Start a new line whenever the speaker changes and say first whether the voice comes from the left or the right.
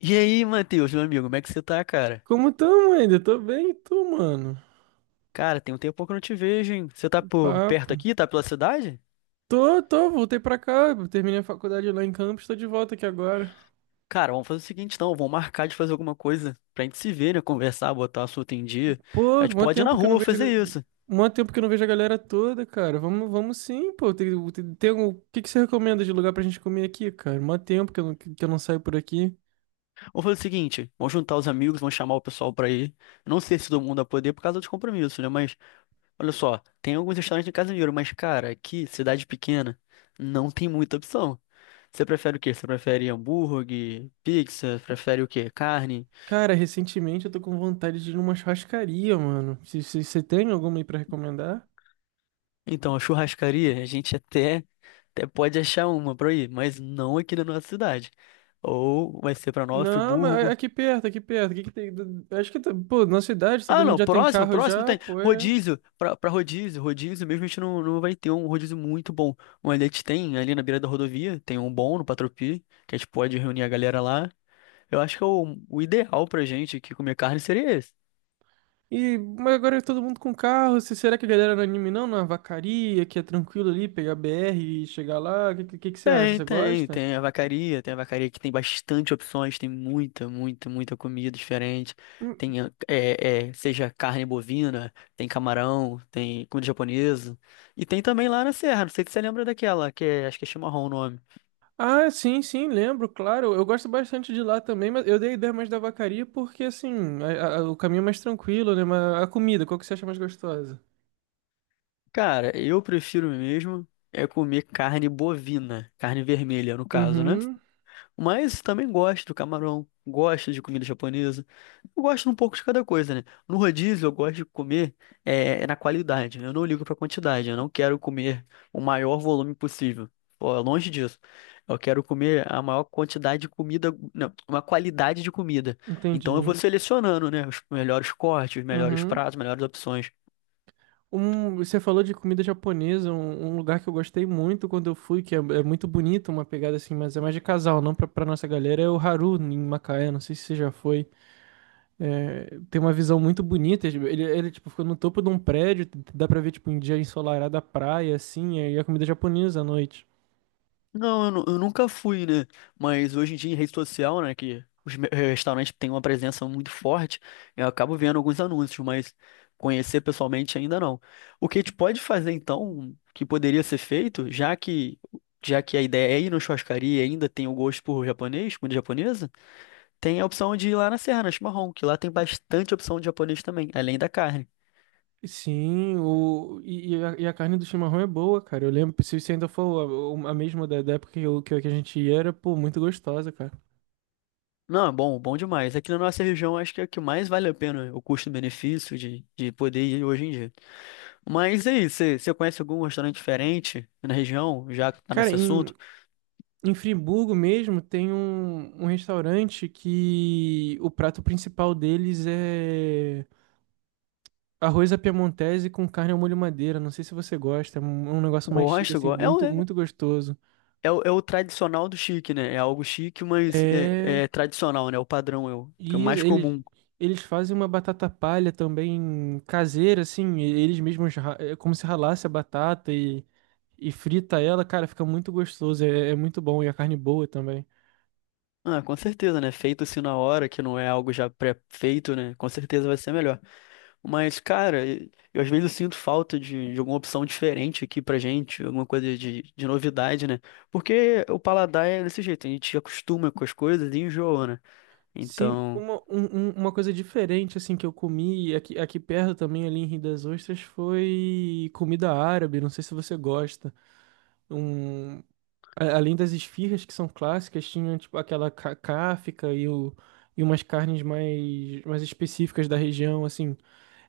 left: E aí, Matheus, meu amigo, como é que você tá, cara?
right: Como tamo ainda? Tô bem, mano.
left: Cara, tem um tempo que eu não te vejo, hein? Você tá por perto
right: Papo.
left: aqui? Tá pela cidade?
right: Tô, voltei pra cá. Terminei a faculdade lá em Campos, tô de volta aqui agora.
left: Cara, vamos fazer o seguinte, então, vamos marcar de fazer alguma coisa pra gente se ver, né? Conversar, botar o assunto em dia. A
right: Pô,
left: gente
right: mó
left: pode ir na
right: tempo que eu não
left: rua
right: vejo.
left: fazer isso.
right: Mó tempo que eu não vejo a galera toda, cara. Vamos sim, pô. Tem, o que que você recomenda de lugar pra gente comer aqui, cara? Mó tempo que eu não saio por aqui.
left: Vamos fazer o seguinte, vamos juntar os amigos, vamos chamar o pessoal pra ir. Não sei se todo mundo vai poder por causa dos compromissos, né? Mas, olha só, tem alguns restaurantes em Casimiro, mas, cara, aqui, cidade pequena, não tem muita opção. Você prefere o quê? Você prefere hambúrguer, pizza? Prefere o quê? Carne?
right: Cara, recentemente eu tô com vontade de ir numa churrascaria, mano. Você tem alguma aí pra recomendar?
left: Então, a churrascaria, a gente até pode achar uma pra ir, mas não aqui na nossa cidade. Ou vai ser pra Nova
right: Não, mas
left: Friburgo.
right: aqui perto, aqui perto. O que que tem? Acho que, pô, na cidade todo
left: Ah,
right: mundo
left: não,
right: já tem carro
left: próximo
right: já,
left: tem.
right: pô. É.
left: Rodízio, pra rodízio, rodízio mesmo a gente não vai ter um rodízio muito bom. Mas a gente tem ali na beira da rodovia, tem um bom no Patropi, que a gente pode reunir a galera lá. Eu acho que é o ideal pra gente aqui comer carne seria esse.
right: E mas agora é todo mundo com carro. Será que a galera não é anime não? Na vacaria, que é tranquilo ali, pegar BR e chegar lá? O que, que você acha? Você gosta?
left: Tem a vacaria, tem a vacaria que tem bastante opções, tem muita, muita, muita comida diferente.
right: Hum.
left: Tem, ah, é, seja carne bovina, tem camarão, tem comida japonesa. E tem também lá na Serra, não sei se você lembra daquela, que é, acho que é chimarrão o nome.
right: Ah, sim, sim, lembro, claro. Eu gosto bastante de lá também, mas eu dei a ideia mais da vacaria porque, assim, o caminho é mais tranquilo, né? Mas a comida, qual que você acha mais gostosa?
left: Cara, eu prefiro mesmo é comer carne bovina, carne vermelha no caso, né?
right: Uhum.
left: Mas também gosto do camarão, gosto de comida japonesa. Eu gosto um pouco de cada coisa, né? No rodízio, eu gosto de comer é na qualidade, né? Eu não ligo pra quantidade. Eu não quero comer o maior volume possível. Pô, é longe disso. Eu quero comer a maior quantidade de comida, não, uma qualidade de comida. Então eu vou
right: Entendi.
left: selecionando, né? Os melhores cortes, os melhores
right: Uhum.
left: pratos, melhores opções.
right: Você falou de comida japonesa, um lugar que eu gostei muito quando eu fui, é muito bonito, uma pegada assim, mas é mais de casal, não pra nossa galera, é o Haru em Macaé, não sei se você já foi. É, tem uma visão muito bonita, ele tipo, fica no topo de um prédio, dá pra ver tipo um dia ensolarado a praia, assim, e a comida japonesa à noite.
left: Não, eu nunca fui, né? Mas hoje em dia em rede social, né, que os restaurantes têm uma presença muito forte, eu acabo vendo alguns anúncios, mas conhecer pessoalmente ainda não. O que a gente pode fazer então, que poderia ser feito, já que a ideia é ir na churrascaria e ainda tem o gosto por japonês, comida japonesa, tem a opção de ir lá na Serra, na Chimarrão, que lá tem bastante opção de japonês também, além da carne.
right: Sim, o, e a carne do chimarrão é boa, cara. Eu lembro, se ainda for a mesma da época que, que a gente ia, era, pô, muito gostosa, cara.
left: Não, é bom, bom demais. Aqui na nossa região, acho que é o que mais vale a pena o custo-benefício de poder ir hoje em dia. Mas e aí, você conhece algum restaurante diferente na região, já que tá
right: Cara,
left: nesse
right: em,
left: assunto?
right: em Friburgo mesmo tem um restaurante que o prato principal deles é arroz à piemontese com carne ao molho madeira. Não sei se você gosta, é um negócio mais chique,
left: Gosto,
right: assim,
left: gosto.
right: muito, muito gostoso.
left: É o tradicional do chique, né? É algo chique, mas
right: É.
left: é tradicional, né? É o padrão que é o
right: E isso,
left: mais
right: eles,
left: comum.
right: eles fazem uma batata palha também caseira, assim, eles mesmos, é como se ralasse a batata e frita ela, cara, fica muito gostoso, é, é muito bom e a carne boa também.
left: Ah, com certeza, né? Feito assim na hora, que não é algo já pré-feito, né? Com certeza vai ser melhor. Mas, cara, eu às vezes sinto falta de alguma opção diferente aqui pra gente, alguma coisa de novidade, né? Porque o paladar é desse jeito, a gente acostuma com as coisas e enjoa, né?
right: Sim,
left: Então.
right: uma coisa diferente assim que eu comi aqui, aqui perto também, ali em Rio das Ostras, foi comida árabe, não sei se você gosta. Um, além das esfirras que são clássicas, tinha tipo aquela cáfica e, o, e umas carnes mais, mais específicas da região, assim.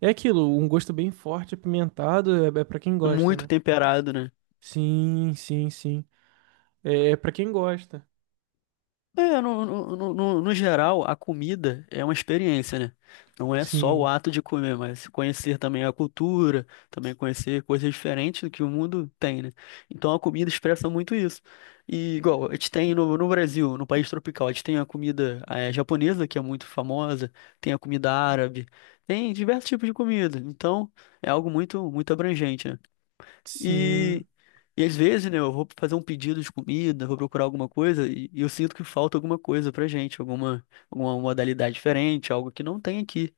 right: É aquilo, um gosto bem forte, apimentado, é, é para quem gosta,
left: Muito
right: né?
left: temperado, né?
right: Sim, sim, sim. É, é para quem gosta.
left: É, no geral, a comida é uma experiência, né? Não é só o
right: Sim,
left: ato de comer, mas conhecer também a cultura, também conhecer coisas diferentes do que o mundo tem, né? Então a comida expressa muito isso. E igual, a gente tem no Brasil, no país tropical, a gente tem a comida japonesa, que é muito famosa, tem a comida árabe, tem diversos tipos de comida. Então é algo muito, muito abrangente, né? E
right: sim.
left: E às vezes, né, eu vou fazer um pedido de comida, vou procurar alguma coisa e eu sinto que falta alguma coisa pra gente, alguma modalidade diferente, algo que não tem aqui.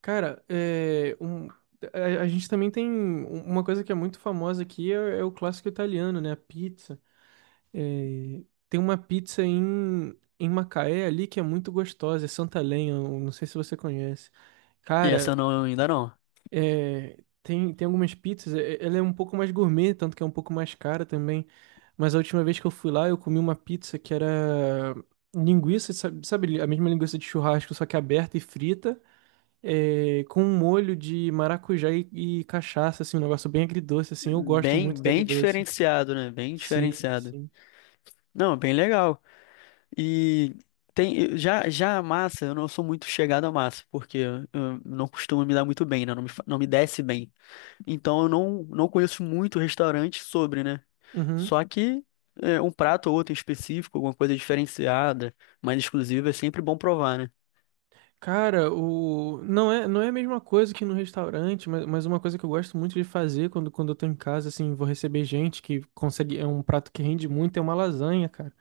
right: Cara, é, a gente também tem uma coisa que é muito famosa aqui, é, é o clássico italiano, né? A pizza. É, tem uma pizza em, em Macaé ali que é muito gostosa, é Santa Lenha, eu não sei se você conhece.
left: E
right: Cara,
left: essa não, ainda não.
right: é, tem algumas pizzas, ela é um pouco mais gourmet, tanto que é um pouco mais cara também. Mas a última vez que eu fui lá, eu comi uma pizza que era linguiça, sabe, sabe a mesma linguiça de churrasco, só que aberta e frita é, com um molho de maracujá e cachaça, assim, um negócio bem agridoce, assim. Eu gosto
left: Bem,
right: muito do
left: bem
right: agridoce.
left: diferenciado, né? Bem
right: Sim,
left: diferenciado.
right: sim.
left: Não, bem legal. E tem, já a massa, eu não sou muito chegado à massa, porque eu não costumo me dar muito bem, né? Não me desce bem. Então eu não conheço muito restaurante sobre, né?
right: Uhum.
left: Só que é, um prato ou outro em específico, alguma coisa diferenciada, mais exclusiva, é sempre bom provar, né?
right: Cara, o... Não é, não é a mesma coisa que no restaurante, mas uma coisa que eu gosto muito de fazer quando eu tô em casa, assim, vou receber gente que consegue. É um prato que rende muito, é uma lasanha, cara.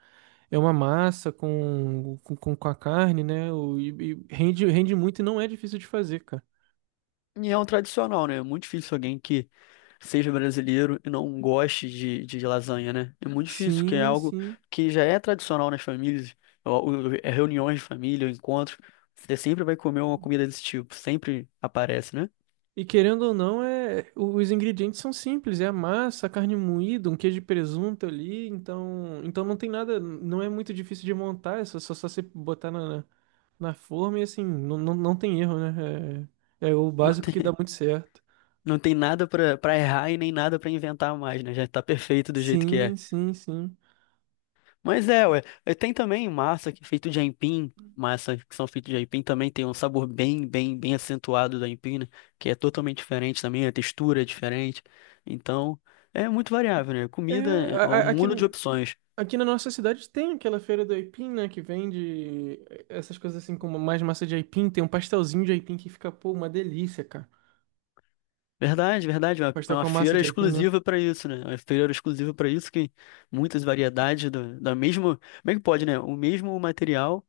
right: É uma massa com a carne, né? E rende, rende muito e não é difícil de fazer, cara.
left: E é um tradicional, né? É muito difícil alguém que seja brasileiro e não goste de lasanha, né? É muito difícil, que é
right: Sim,
left: algo
right: sim.
left: que já é tradicional nas famílias, é reuniões de família, ou encontros. Você sempre vai comer uma comida desse tipo, sempre aparece, né?
right: E querendo ou não, é, os ingredientes são simples, é a massa, a carne moída, um queijo de presunto ali, então, então não tem nada, não é muito difícil de montar, é só, você botar na, na forma e assim, não, tem erro, né? É, é o
left: Não,
right: básico que dá muito certo.
left: não tem nada pra errar e nem nada pra inventar mais, né? Já tá perfeito do jeito que
right: Sim,
left: é.
right: sim, sim.
left: Mas é, ué. Tem também massa que é feito de aipim, massa que são feitos de aipim também tem um sabor bem, bem, bem acentuado do aipim, né? Que é totalmente diferente também, a textura é diferente. Então, é muito variável, né?
right: É,
left: Comida é um
right: aqui,
left: mundo de opções.
right: aqui na nossa cidade tem aquela feira do aipim, né, que vende essas coisas assim, como mais massa de aipim, tem um pastelzinho de aipim que fica, pô, uma delícia, cara.
left: Verdade, verdade. É
right: Pastel
left: uma
right: com a massa
left: feira
right: de aipim, né?
left: exclusiva para isso, né? É uma feira exclusiva para isso que muitas variedades do, da mesma, como é que pode, né?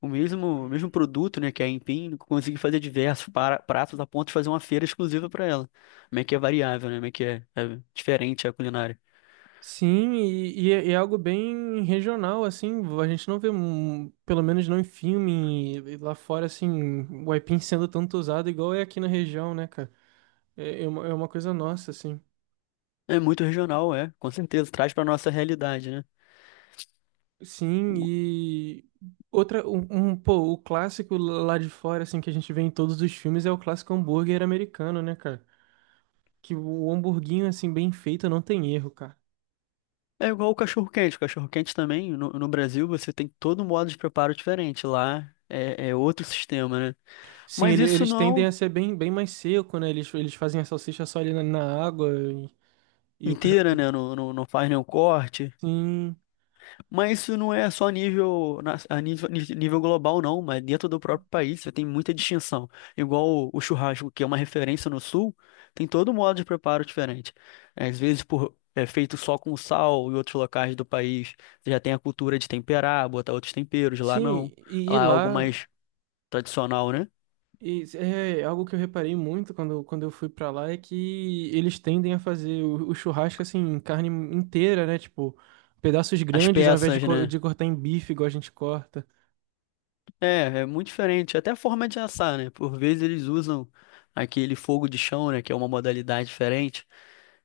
left: O mesmo, o mesmo produto, né, que é a Empim, conseguir fazer diversos pratos a ponto de fazer uma feira exclusiva para ela. Como é que é variável, né? Como é que é, é diferente a culinária.
right: Sim, e é é algo bem regional, assim, a gente não vê, pelo menos não em filme, e lá fora, assim, o aipim sendo tanto usado igual é aqui na região, né, cara? É, é uma coisa nossa, assim.
left: É muito regional, é, com certeza, traz para nossa realidade, né?
right: Sim, e outra, um, pô, o clássico lá de fora, assim, que a gente vê em todos os filmes é o clássico hambúrguer americano, né, cara? Que o hamburguinho, assim, bem feito não tem erro, cara.
left: É igual o cachorro-quente. O cachorro-quente também, no Brasil, você tem todo um modo de preparo diferente. Lá é outro sistema, né?
right: Sim,
left: Mas isso
right: eles tendem
left: não
right: a ser bem, bem mais seco, né? Eles fazem a salsicha só ali na, na água e... E o cachorro
left: inteira, né? Não, não, não faz nenhum corte.
right: sim,
left: Mas isso não é só nível, nível global, não, mas dentro do próprio país você tem muita distinção. Igual o churrasco, que é uma referência no sul, tem todo modo de preparo diferente. É, às vezes por, é feito só com sal, em outros locais do país você já tem a cultura de temperar, botar outros temperos, lá não.
right: sim, e
left: Lá é algo
right: lá
left: mais tradicional, né?
right: e é é algo que eu reparei muito quando eu fui pra lá é que eles tendem a fazer o churrasco assim, em carne inteira, né? Tipo, pedaços
left: As
right: grandes ao invés de,
left: peças, né?
right: de cortar em bife igual a gente corta.
left: É, é muito diferente. Até a forma de assar, né? Por vezes eles usam aquele fogo de chão, né? Que é uma modalidade diferente.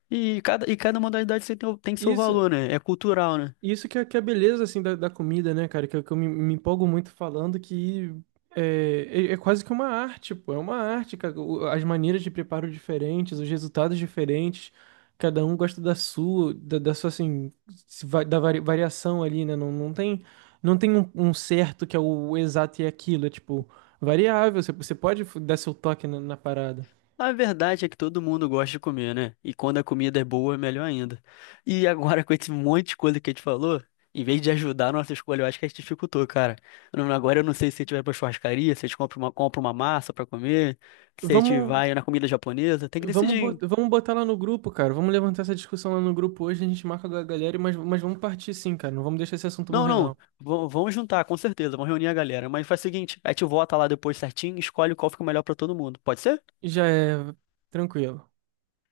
left: E cada modalidade você tem, tem seu
right: Isso,
left: valor, né? É cultural, né?
right: Isso que é a beleza, assim, da comida, né, cara? Que, que eu me empolgo muito falando que é, é, é quase que uma arte, pô. É uma arte, cara. As maneiras de preparo diferentes, os resultados diferentes. Cada um gosta da sua, da sua, assim, se va- da vari- variação ali, né? Não tem um, um certo que é o exato e é aquilo. É, tipo, variável. Você pode dar seu toque na na parada.
left: A verdade é que todo mundo gosta de comer, né? E quando a comida é boa, é melhor ainda. E agora, com esse monte de coisa que a gente falou, em vez de ajudar a nossa escolha, eu acho que a gente dificultou, cara. Agora eu não sei se a gente vai pra churrascaria, se a gente compra uma massa pra comer, se a gente
right: Vamos.
left: vai na comida japonesa, tem que
right: Vamos,
left: decidir, hein?
right: vamos botar lá no grupo, cara. Vamos levantar essa discussão lá no grupo hoje. A gente marca com a galera, mas vamos partir sim, cara. Não vamos deixar esse assunto
left: Não,
right: morrer, não.
left: não. Vamos juntar, com certeza. Vamos reunir a galera. Mas faz o seguinte, a gente vota lá depois certinho, e escolhe qual fica melhor pra todo mundo. Pode ser?
right: Já é tranquilo.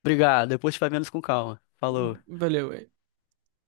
left: Obrigado. Depois a gente vai vendo isso com calma. Falou.
right: Valeu,